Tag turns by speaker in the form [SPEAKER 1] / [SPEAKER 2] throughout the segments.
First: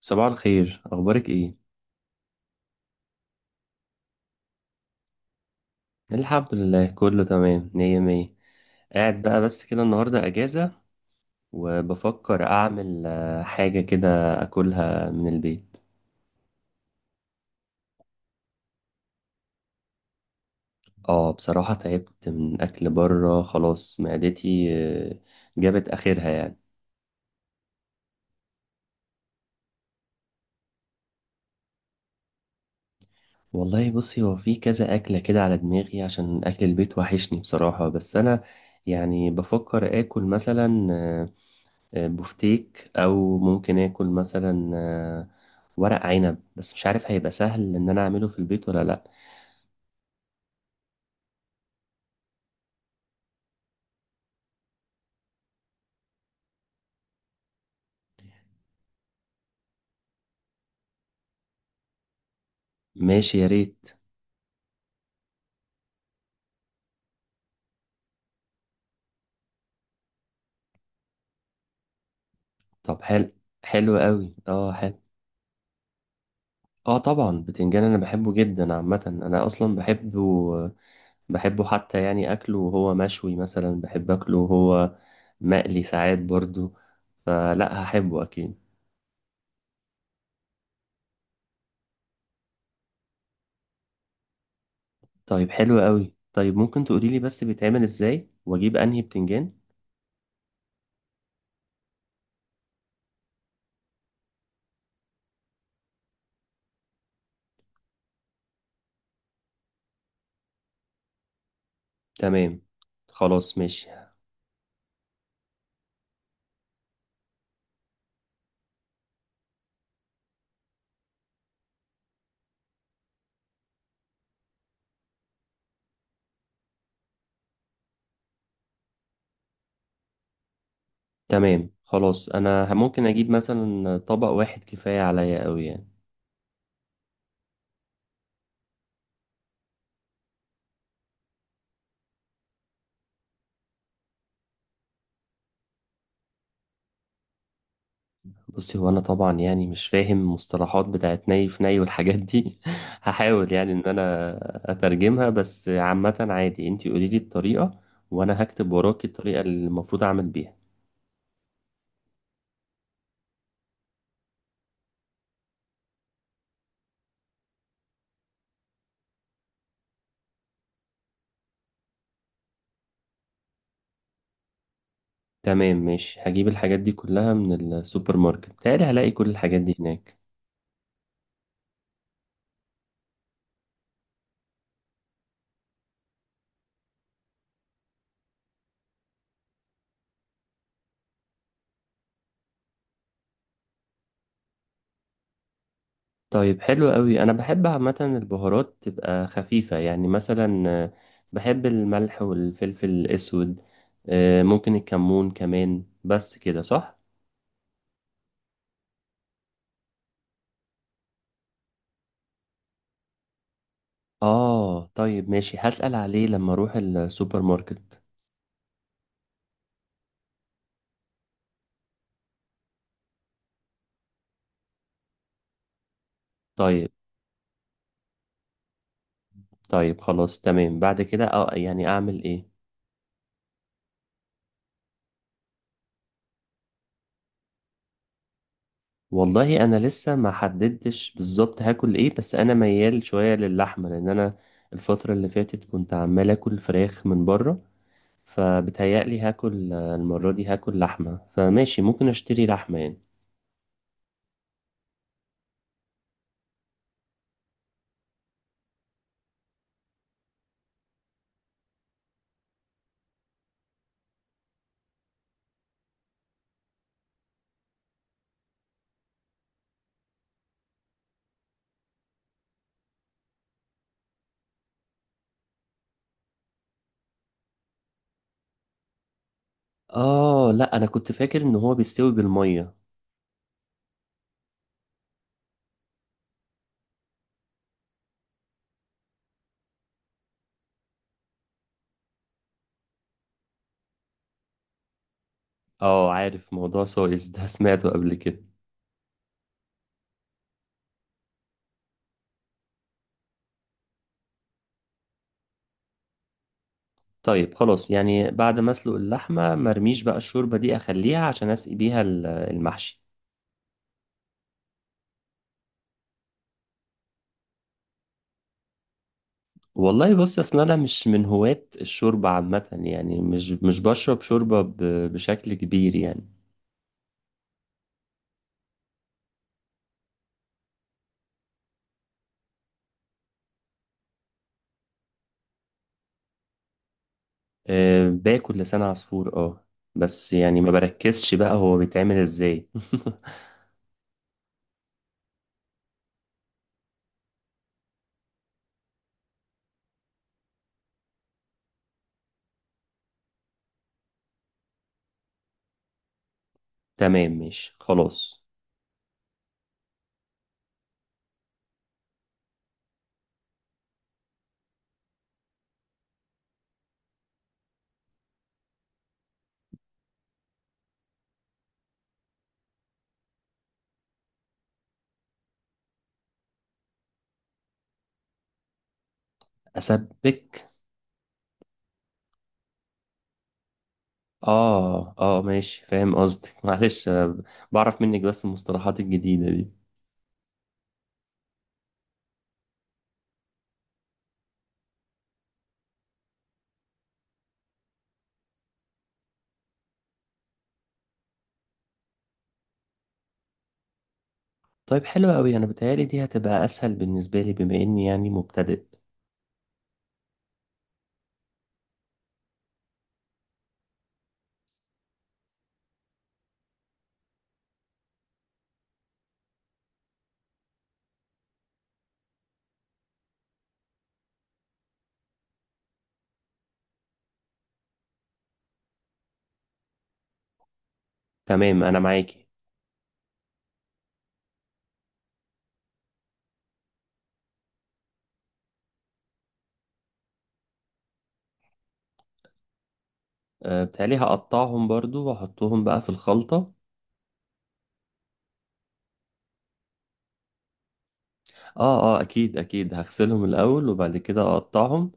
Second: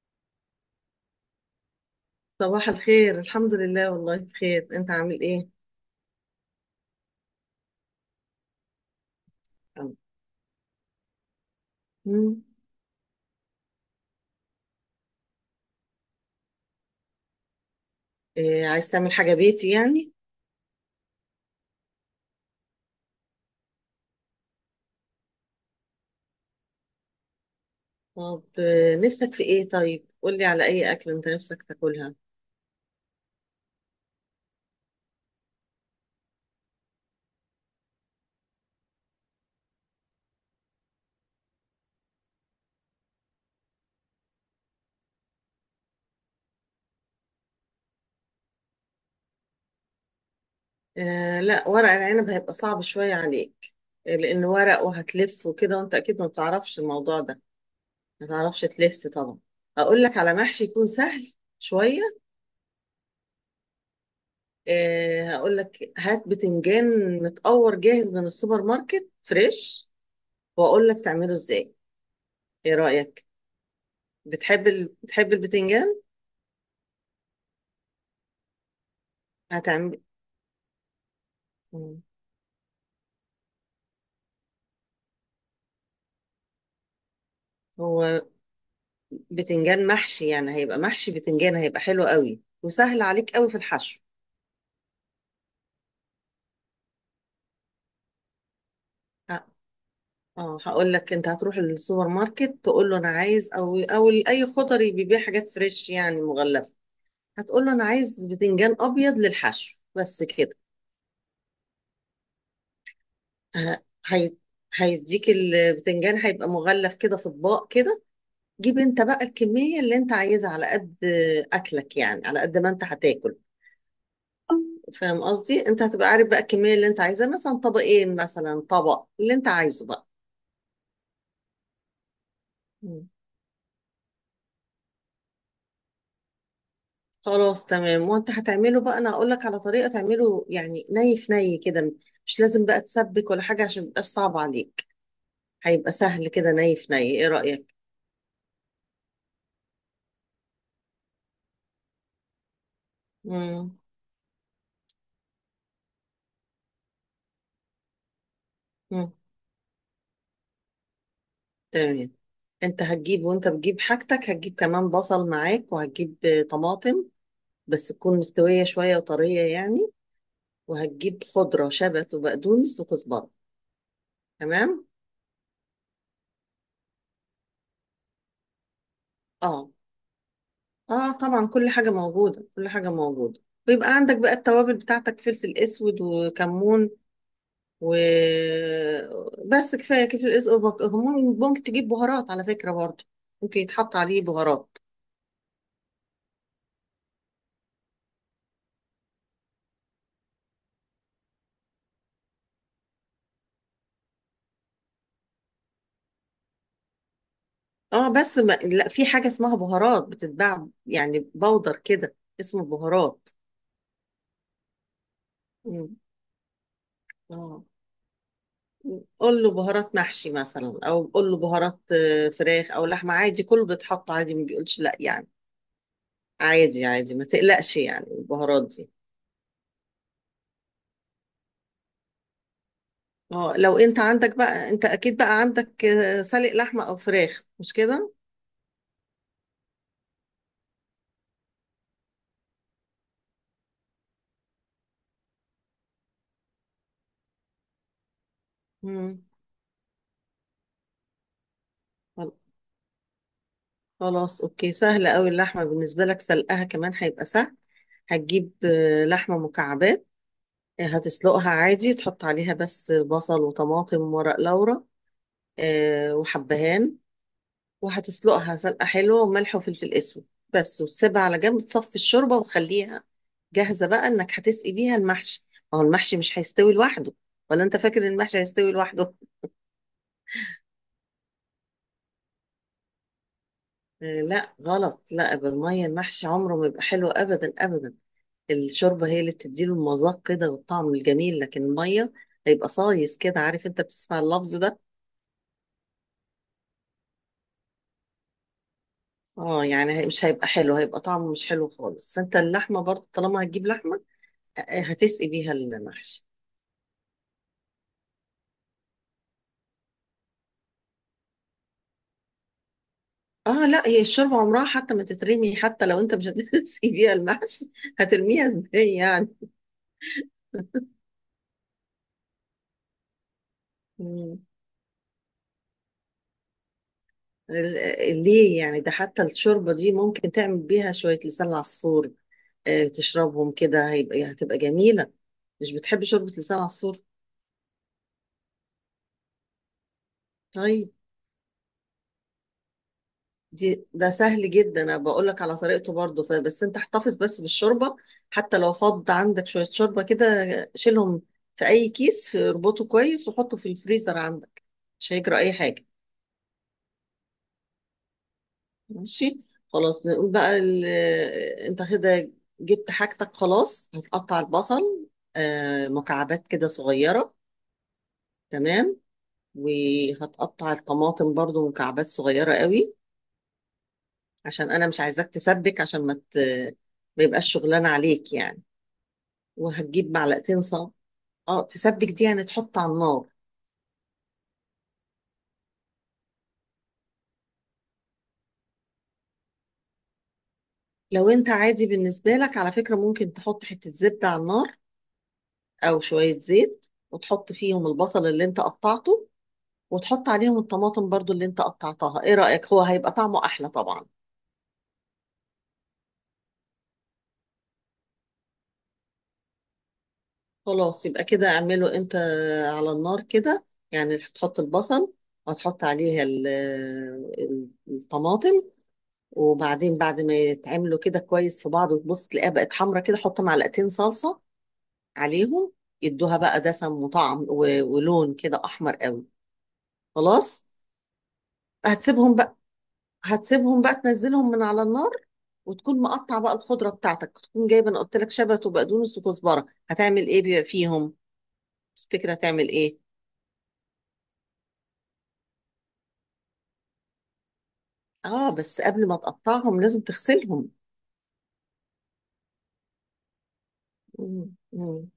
[SPEAKER 1] صباح الخير، اخبارك ايه؟
[SPEAKER 2] صباح الخير، الحمد لله، والله بخير. انت عامل ايه؟
[SPEAKER 1] الحمد لله، كله تمام، مية مية. قاعد بقى بس كده،
[SPEAKER 2] أو.
[SPEAKER 1] النهارده اجازة.
[SPEAKER 2] مم.
[SPEAKER 1] وبفكر اعمل حاجة كده. اكلها من البيت.
[SPEAKER 2] إيه، عايز تعمل حاجة بيتي يعني؟
[SPEAKER 1] اه، بصراحة تعبت من اكل بره، خلاص معدتي آه، جابت اخرها يعني.
[SPEAKER 2] طب نفسك في ايه؟ طيب، قولي على اي اكل انت نفسك تاكلها.
[SPEAKER 1] والله بصي، هو في كذا اكلة كده على دماغي، عشان اكل البيت وحشني بصراحة، بس انا يعني بفكر اكل مثلا بفتيك او ممكن اكل مثلا ورق عنب، بس مش عارف هيبقى سهل ان انا اعمله في البيت ولا لا؟
[SPEAKER 2] آه لا، ورق العنب هيبقى صعب شوية عليك. لان ورق وهتلف وكده، وانت اكيد ما بتعرفش الموضوع ده، ما تعرفش تلف طبعا. هقول لك على محشي يكون سهل شوية.
[SPEAKER 1] ماشي، يا ريت.
[SPEAKER 2] آه، هقول لك هات بتنجان متقور جاهز من السوبر ماركت فريش، واقول لك تعمله ازاي. ايه
[SPEAKER 1] طب،
[SPEAKER 2] رأيك؟
[SPEAKER 1] حلو. حلو قوي،
[SPEAKER 2] بتحب
[SPEAKER 1] اه حلو.
[SPEAKER 2] بتحب البتنجان؟
[SPEAKER 1] اه طبعا، بتنجان انا بحبه جدا، عامه انا اصلا
[SPEAKER 2] هتعمل.
[SPEAKER 1] بحبه. بحبه حتى،
[SPEAKER 2] مم.
[SPEAKER 1] يعني اكله وهو مشوي مثلا، بحب اكله وهو مقلي ساعات برضو. فلا هحبه
[SPEAKER 2] هو
[SPEAKER 1] اكيد.
[SPEAKER 2] بتنجان محشي، يعني هيبقى محشي بتنجان، هيبقى حلو قوي وسهل عليك قوي في الحشو.
[SPEAKER 1] طيب حلو قوي، طيب ممكن تقولي لي بس بيتعمل ازاي، واجيب انهي
[SPEAKER 2] ه-
[SPEAKER 1] بتنجان؟
[SPEAKER 2] اه، هقول لك انت هتروح السوبر ماركت، تقول له انا عايز، او اي خضري بيبيع حاجات فريش يعني مغلفه، هتقول له انا عايز بتنجان ابيض للحشو، بس كده.
[SPEAKER 1] تمام، خلاص،
[SPEAKER 2] ه-
[SPEAKER 1] ماشي.
[SPEAKER 2] هي... هيديك البتنجان، هيبقى مغلف كده في اطباق كده. جيب انت بقى الكميه اللي انت عايزها على قد اكلك، يعني على قد ما انت هتاكل. فاهم قصدي؟ انت هتبقى عارف بقى الكميه اللي انت عايزاه، مثلا طبقين، مثلا طبق، اللي انت عايزه بقى.
[SPEAKER 1] تمام خلاص، انا ممكن
[SPEAKER 2] مم.
[SPEAKER 1] اجيب مثلا طبق واحد، كفايه عليا قوي يعني.
[SPEAKER 2] خلاص تمام. وانت هتعمله بقى انا هقول لك على طريقه تعمله، يعني ني في ني كده، مش لازم بقى تسبك ولا حاجه عشان ميبقاش صعب عليك. هيبقى سهل كده، ني في ني. ايه رايك؟
[SPEAKER 1] بصي، هو انا طبعا يعني مش فاهم مصطلحات بتاعت ني في ني والحاجات دي هحاول يعني
[SPEAKER 2] مم.
[SPEAKER 1] ان انا اترجمها، بس عامة عادي انتي قولي لي الطريقة وانا هكتب وراكي
[SPEAKER 2] مم.
[SPEAKER 1] الطريقة اللي المفروض اعمل بيها.
[SPEAKER 2] تمام. انت هتجيب، وانت بتجيب حاجتك هتجيب كمان بصل معاك، وهتجيب طماطم، بس تكون مستويه شويه وطريه يعني، وهتجيب خضره، شبت وبقدونس وكزبره. تمام.
[SPEAKER 1] تمام ماشي، هجيب الحاجات دي كلها من السوبر ماركت، بتهيألي هلاقي كل الحاجات
[SPEAKER 2] اه،
[SPEAKER 1] دي هناك.
[SPEAKER 2] اه طبعا، كل حاجة موجودة كل حاجة موجودة. ويبقى عندك بقى التوابل بتاعتك، فلفل اسود وكمون، وبس، كفاية كفاية الاسود وك- كمون. ممكن تجيب بهارات على فكرة برضه، ممكن يتحط عليه بهارات.
[SPEAKER 1] طيب حلو قوي، انا بحب عامة البهارات تبقى خفيفة، يعني مثلا بحب الملح والفلفل الاسود، ممكن الكمون كمان، بس كده صح؟
[SPEAKER 2] اه بس ما... لا، في حاجة اسمها بهارات بتتباع يعني بودر كده، اسمه بهارات.
[SPEAKER 1] اه طيب ماشي، هسأل
[SPEAKER 2] مم.
[SPEAKER 1] عليه لما اروح السوبر
[SPEAKER 2] اه،
[SPEAKER 1] ماركت.
[SPEAKER 2] قول له بهارات محشي مثلا، او قول له بهارات فراخ او لحمة، عادي، كله بيتحط عادي، ما بيقولش لا يعني. عادي
[SPEAKER 1] طيب.
[SPEAKER 2] عادي، ما تقلقش يعني البهارات دي.
[SPEAKER 1] طيب خلاص تمام، بعد كده اه يعني اعمل ايه؟
[SPEAKER 2] اه، لو انت عندك بقى، انت اكيد بقى عندك سلق لحمه او فراخ، مش كده؟
[SPEAKER 1] والله انا لسه ما حددتش بالظبط هاكل ايه، بس انا ميال شوية للحمة، لان انا الفترة اللي فاتت كنت عمال اكل فراخ من بره، فبتهيألي
[SPEAKER 2] مم.
[SPEAKER 1] هاكل المرة دي هاكل لحمة، فماشي ممكن
[SPEAKER 2] خل-
[SPEAKER 1] اشتري لحمة يعني.
[SPEAKER 2] خلاص، اوكي، سهله قوي اللحمه بالنسبه لك، سلقها كمان هيبقى سهل. هتجيب لحمه مكعبات، هتسلقها عادي، تحط عليها بس بصل وطماطم وورق لورا وحبهان، وهتسلقها سلقه حلوه، وملح وفلفل اسود، بس، وتسيبها على جنب، تصفي الشوربه وتخليها جاهزه بقى، انك هتسقي بيها المحشي. ما هو المحشي مش هيستوي لوحده. ولا انت فاكر إن المحشي هيستوي لوحده؟
[SPEAKER 1] اه لا، انا كنت فاكر ان هو بيستوي بالمية.
[SPEAKER 2] لا غلط، لا بالمية المحشي عمره ما يبقى حلو، أبدا أبدا. الشوربة هي اللي بتديله المذاق كده والطعم الجميل، لكن المية هيبقى صايص كده، عارف؟ انت بتسمع اللفظ ده.
[SPEAKER 1] اه عارف، موضوع سويس ده سمعته قبل كده.
[SPEAKER 2] اه يعني مش هيبقى حلو، هيبقى طعمه مش حلو خالص. فانت اللحمة برضه طالما هتجيب لحمة هتسقي بيها المحشي.
[SPEAKER 1] طيب خلاص، يعني بعد ما اسلق اللحمه مرميش بقى الشوربه دي، اخليها عشان اسقي بيها المحشي.
[SPEAKER 2] اه لا، هي الشوربة عمرها حتى ما تترمي، حتى لو انت مش هتسقي بيها المحشي، هترميها ازاي يعني؟
[SPEAKER 1] والله بص، اصل انا مش من هواة الشوربه عامه يعني، مش بشرب
[SPEAKER 2] مم.
[SPEAKER 1] شوربه بشكل كبير يعني.
[SPEAKER 2] ليه يعني؟ ده حتى الشوربة دي ممكن تعمل بيها شوية لسان عصفور، تشربهم كده، هيبقى يعني هتبقى جميلة. مش بتحب شوربة لسان عصفور؟
[SPEAKER 1] أه باكل لسان عصفور، اه. بس يعني ما
[SPEAKER 2] طيب،
[SPEAKER 1] بركزش بقى هو بيتعمل ازاي.
[SPEAKER 2] ده سهل جدا، انا بقول لك على طريقته برضه، بس انت احتفظ بس بالشوربة، حتى لو فض عندك شوية شوربة كده، شيلهم في اي كيس، اربطه كويس وحطه في الفريزر عندك، مش هيجرى اي حاجة.
[SPEAKER 1] تمام ماشي خلاص.
[SPEAKER 2] ماشي. خلاص، نقول بقى انت كده جبت حاجتك، خلاص هتقطع البصل مكعبات كده صغيرة، تمام، وهتقطع الطماطم برضو مكعبات صغيرة قوي، عشان أنا مش عايزاك تسبك، عشان ما يبقاش شغلان عليك يعني. وهتجيب معلقتين
[SPEAKER 1] اسبك؟
[SPEAKER 2] صب. اه تسبك، دي يعني تحط على النار.
[SPEAKER 1] اه اه ماشي، فاهم قصدك معلش، بعرف منك بس المصطلحات الجديده.
[SPEAKER 2] لو انت عادي بالنسبة لك على فكرة، ممكن تحط حتة زبدة على النار أو شوية زيت، وتحط فيهم البصل اللي انت قطعته، وتحط عليهم الطماطم برضو اللي انت قطعتها. ايه رأيك؟ هو هيبقى طعمه أحلى طبعا.
[SPEAKER 1] طيب حلو أوي، أنا بتهيألي دي هتبقى أسهل بالنسبة لي، بما إني يعني مبتدئ.
[SPEAKER 2] خلاص، يبقى كده اعمله انت على النار كده، يعني هتحط البصل، وهتحط عليها الطماطم. وبعدين بعد ما يتعملوا كده كويس في بعض، وتبص تلاقيها بقت حمرا كده، حط معلقتين صلصة عليهم، يدوها بقى دسم وطعم ولون كده احمر قوي، خلاص.
[SPEAKER 1] تمام، أنا
[SPEAKER 2] هتسيبهم
[SPEAKER 1] معاكي.
[SPEAKER 2] بقى، هتسيبهم بقى تنزلهم من على النار، وتكون مقطع بقى الخضرة بتاعتك، تكون جايبة، انا قلت لك شبت وبقدونس وكزبرة. هتعمل ايه بيبقى فيهم، تفتكر هتعمل ايه؟
[SPEAKER 1] أه بتهيألي هقطعهم برضو، وأحطهم بقى في الخلطة.
[SPEAKER 2] اه بس قبل ما تقطعهم لازم تغسلهم.
[SPEAKER 1] آه آه، أكيد أكيد، هغسلهم الأول وبعد كده
[SPEAKER 2] مم. مم.
[SPEAKER 1] أقطعهم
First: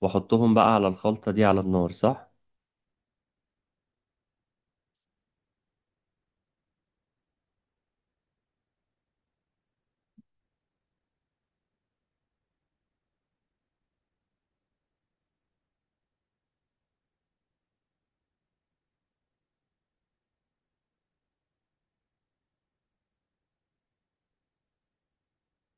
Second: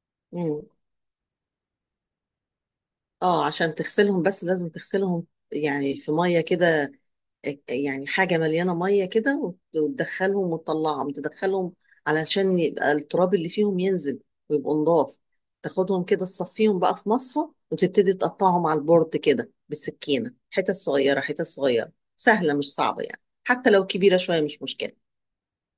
[SPEAKER 1] وأحطهم
[SPEAKER 2] مم.
[SPEAKER 1] بقى على الخلطة دي على النار، صح؟
[SPEAKER 2] اه، عشان تغسلهم بس لازم تغسلهم، يعني في ميه كده، يعني حاجه مليانه ميه كده، وت- وتدخلهم وتطلعهم تدخلهم، علشان يبقى التراب اللي فيهم ينزل، ويبقوا نضاف. تاخدهم كده، تصفيهم بقى في مصفى، وتبتدي تقطعهم على البورد كده بالسكينه، حتت صغيره حتت صغيره، سهله مش صعبه يعني، حتى لو كبيره شويه مش مشكله.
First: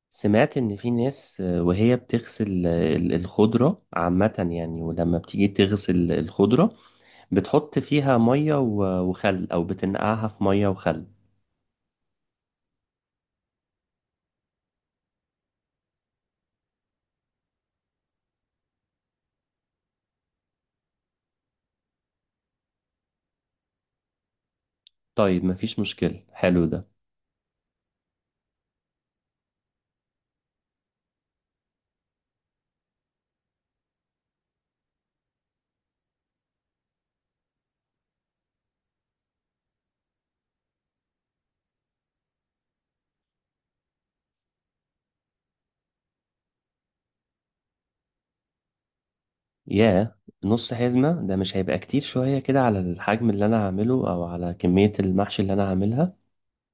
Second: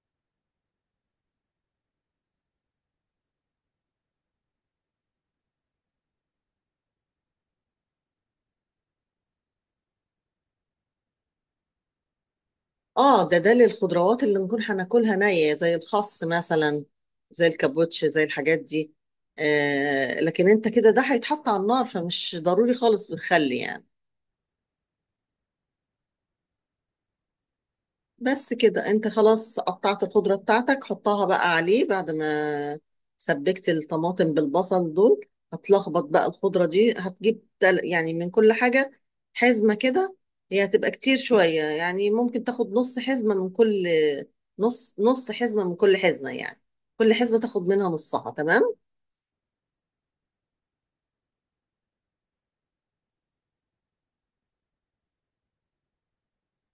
[SPEAKER 1] سمعت إن في ناس وهي بتغسل الخضرة عامة يعني، ولما بتيجي تغسل الخضرة بتحط فيها مية وخل أو بتنقعها في مية وخل.
[SPEAKER 2] اه، ده للخضروات اللي نكون هناكلها نية، زي الخس مثلا، زي الكابوتش، زي الحاجات دي. آه، لكن انت كده ده هيتحط على النار، فمش ضروري خالص بتخلي يعني.
[SPEAKER 1] طيب مفيش مشكلة، حلو ده.
[SPEAKER 2] بس كده، انت خلاص قطعت الخضرة بتاعتك، حطها بقى عليه بعد ما سبكت الطماطم بالبصل دول. هتلخبط بقى الخضرة دي، هتجيب يعني من كل حاجة حزمة كده، هي هتبقى كتير شوية يعني، ممكن تاخد نص حزمة من كل، نص نص حزمة من كل حزمة يعني، كل حزمة تاخد منها نصها، تمام.
[SPEAKER 1] ياه، نص حزمة ده مش هيبقى كتير شوية كده على الحجم اللي أنا هعمله، أو على كمية المحشي اللي أنا هعملها؟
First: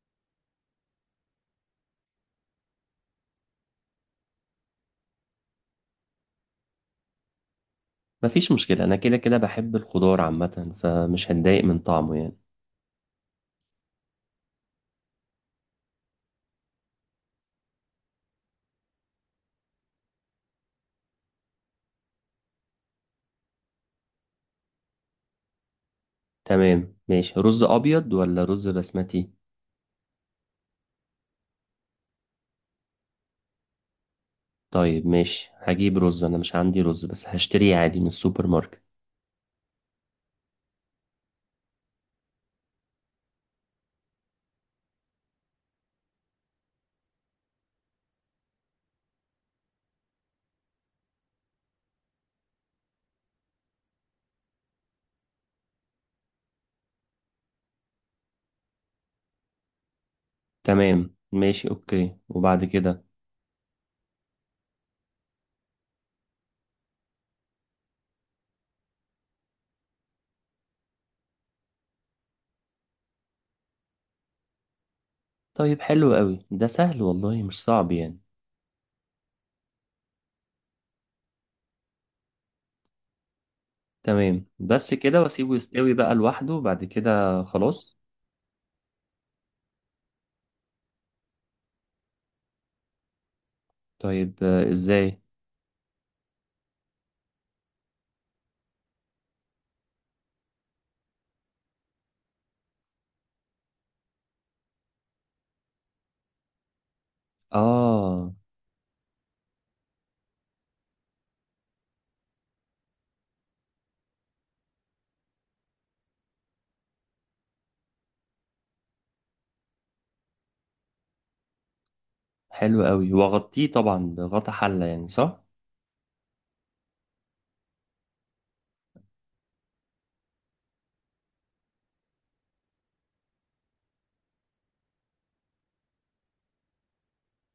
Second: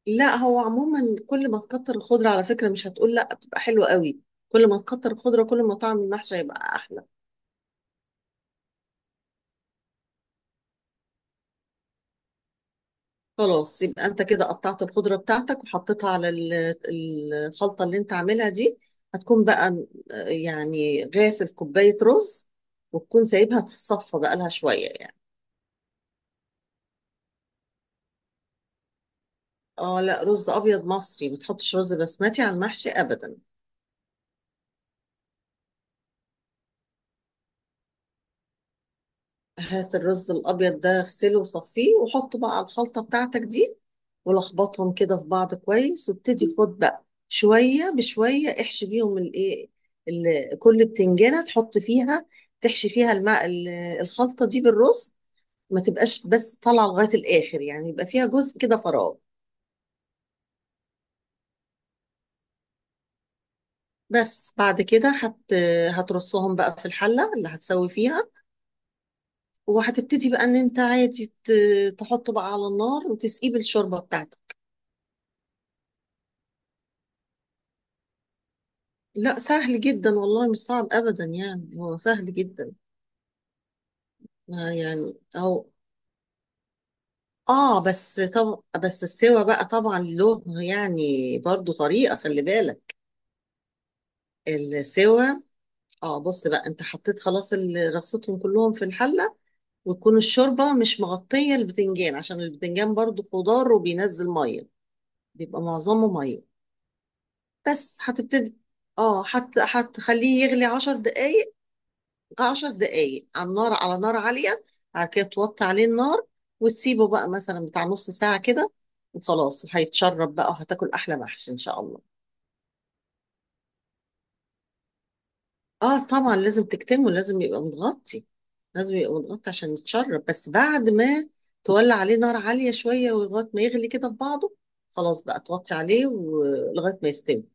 [SPEAKER 2] لا، هو عموما كل ما تكتر الخضرة على فكرة، مش هتقول لا، بتبقى حلوة قوي، كل ما تكتر الخضرة كل ما طعم المحشي هيبقى أحلى.
[SPEAKER 1] مفيش مشكلة، أنا كده كده بحب الخضار عامة، فمش هتضايق من طعمه يعني.
[SPEAKER 2] خلاص، يبقى انت كده قطعت الخضرة بتاعتك وحطيتها على الخلطة اللي انت عاملها دي. هتكون بقى يعني غاسل كوباية رز، وتكون سايبها تتصفى بقى لها شوية يعني.
[SPEAKER 1] تمام ماشي، رز أبيض ولا رز بسمتي؟
[SPEAKER 2] اه لا، رز ابيض مصري، ما تحطش رز بسمتي على المحشي ابدا.
[SPEAKER 1] طيب ماشي، هجيب رز، أنا مش عندي رز بس هشتريه عادي من السوبر ماركت.
[SPEAKER 2] هات الرز الابيض ده، اغسله وصفيه، وحطه بقى على الخلطه بتاعتك دي، ولخبطهم كده في بعض كويس، وابتدي خد بقى شويه بشويه، احشي بيهم الايه، كل بتنجانه تحط فيها، تحشي فيها الماء الخلطه دي بالرز. ما تبقاش بس طالعه لغايه الاخر يعني، يبقى فيها جزء كده فراغ.
[SPEAKER 1] تمام ماشي أوكي، وبعد كده؟
[SPEAKER 2] بس بعد كده هترصهم بقى في الحله اللي هتسوي فيها، وهتبتدي بقى ان انت عادي تحطه بقى على النار، وتسقيه بالشوربه بتاعتك.
[SPEAKER 1] طيب حلو قوي، ده سهل والله، مش صعب يعني.
[SPEAKER 2] لا سهل جدا والله، مش صعب ابدا يعني، هو سهل جدا.
[SPEAKER 1] تمام،
[SPEAKER 2] ما
[SPEAKER 1] بس
[SPEAKER 2] يعني
[SPEAKER 1] كده وأسيبه
[SPEAKER 2] او،
[SPEAKER 1] يستوي بقى لوحده بعد كده
[SPEAKER 2] اه
[SPEAKER 1] خلاص؟
[SPEAKER 2] بس، طب بس السوا بقى طبعا له يعني برضو طريقة، خلي بالك.
[SPEAKER 1] طيب إزاي؟
[SPEAKER 2] السوا، اه، بص بقى، انت حطيت خلاص رصيتهم كلهم في الحلة، وتكون الشوربة مش مغطية البتنجان، عشان البتنجان برضو خضار وبينزل مية، بيبقى معظمه مية. بس
[SPEAKER 1] اه.
[SPEAKER 2] هتبتدي، اه هتخليه يغلي 10 دقايق، 10 دقايق على النار، على نار عالية، بعد كده توطي عليه النار، وتسيبه بقى مثلا بتاع نص ساعة كده، وخلاص هيتشرب بقى، وهتاكل أحلى محشي إن شاء الله.
[SPEAKER 1] حلو قوي، واغطيه طبعا بغطا حلة، يعني صح؟
[SPEAKER 2] اه طبعا، لازم تكتمه، لازم يبقى متغطي، لازم يبقى متغطي عشان يتشرب. بس بعد ما تولع عليه نار عالية شوية، ولغاية ما يغلي كده في بعضه، خلاص بقى توطي عليه ولغاية ما يستوي.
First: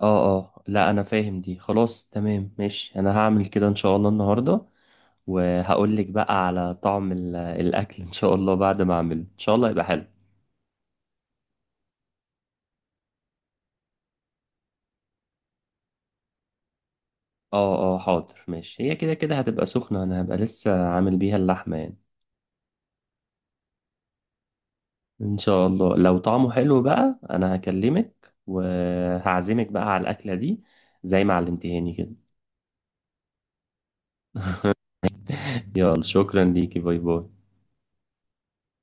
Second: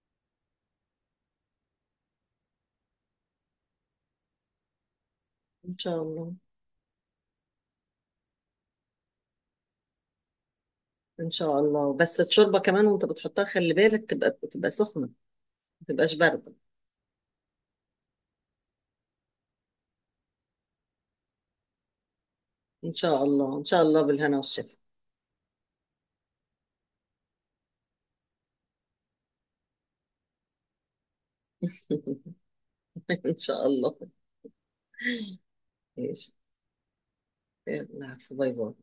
[SPEAKER 1] اه اه لا، انا فاهم دي خلاص، تمام ماشي، انا هعمل كده ان شاء الله النهارده،
[SPEAKER 2] إن
[SPEAKER 1] وهقول
[SPEAKER 2] شاء
[SPEAKER 1] لك
[SPEAKER 2] الله،
[SPEAKER 1] بقى على طعم ال- الاكل ان شاء الله، بعد ما اعمله ان شاء الله يبقى حلو.
[SPEAKER 2] إن شاء الله. بس الشوربة كمان وأنت بتحطها خلي بالك تبقى، تبقى سخنة، ما تبقاش باردة.
[SPEAKER 1] اه اه حاضر ماشي، هي كده كده هتبقى سخنة، انا هبقى لسه عامل بيها اللحمة يعني.
[SPEAKER 2] إن شاء الله إن شاء الله، بالهنا والشفا.
[SPEAKER 1] ان شاء الله لو طعمه حلو بقى، انا هكلمك وهعزمك بقى على الاكلة دي، زي ما علمتهاني كده.
[SPEAKER 2] إن شاء الله.
[SPEAKER 1] يلا
[SPEAKER 2] ماشي.
[SPEAKER 1] شكرا ليكي، باي باي.
[SPEAKER 2] يلا عفو، باي باي.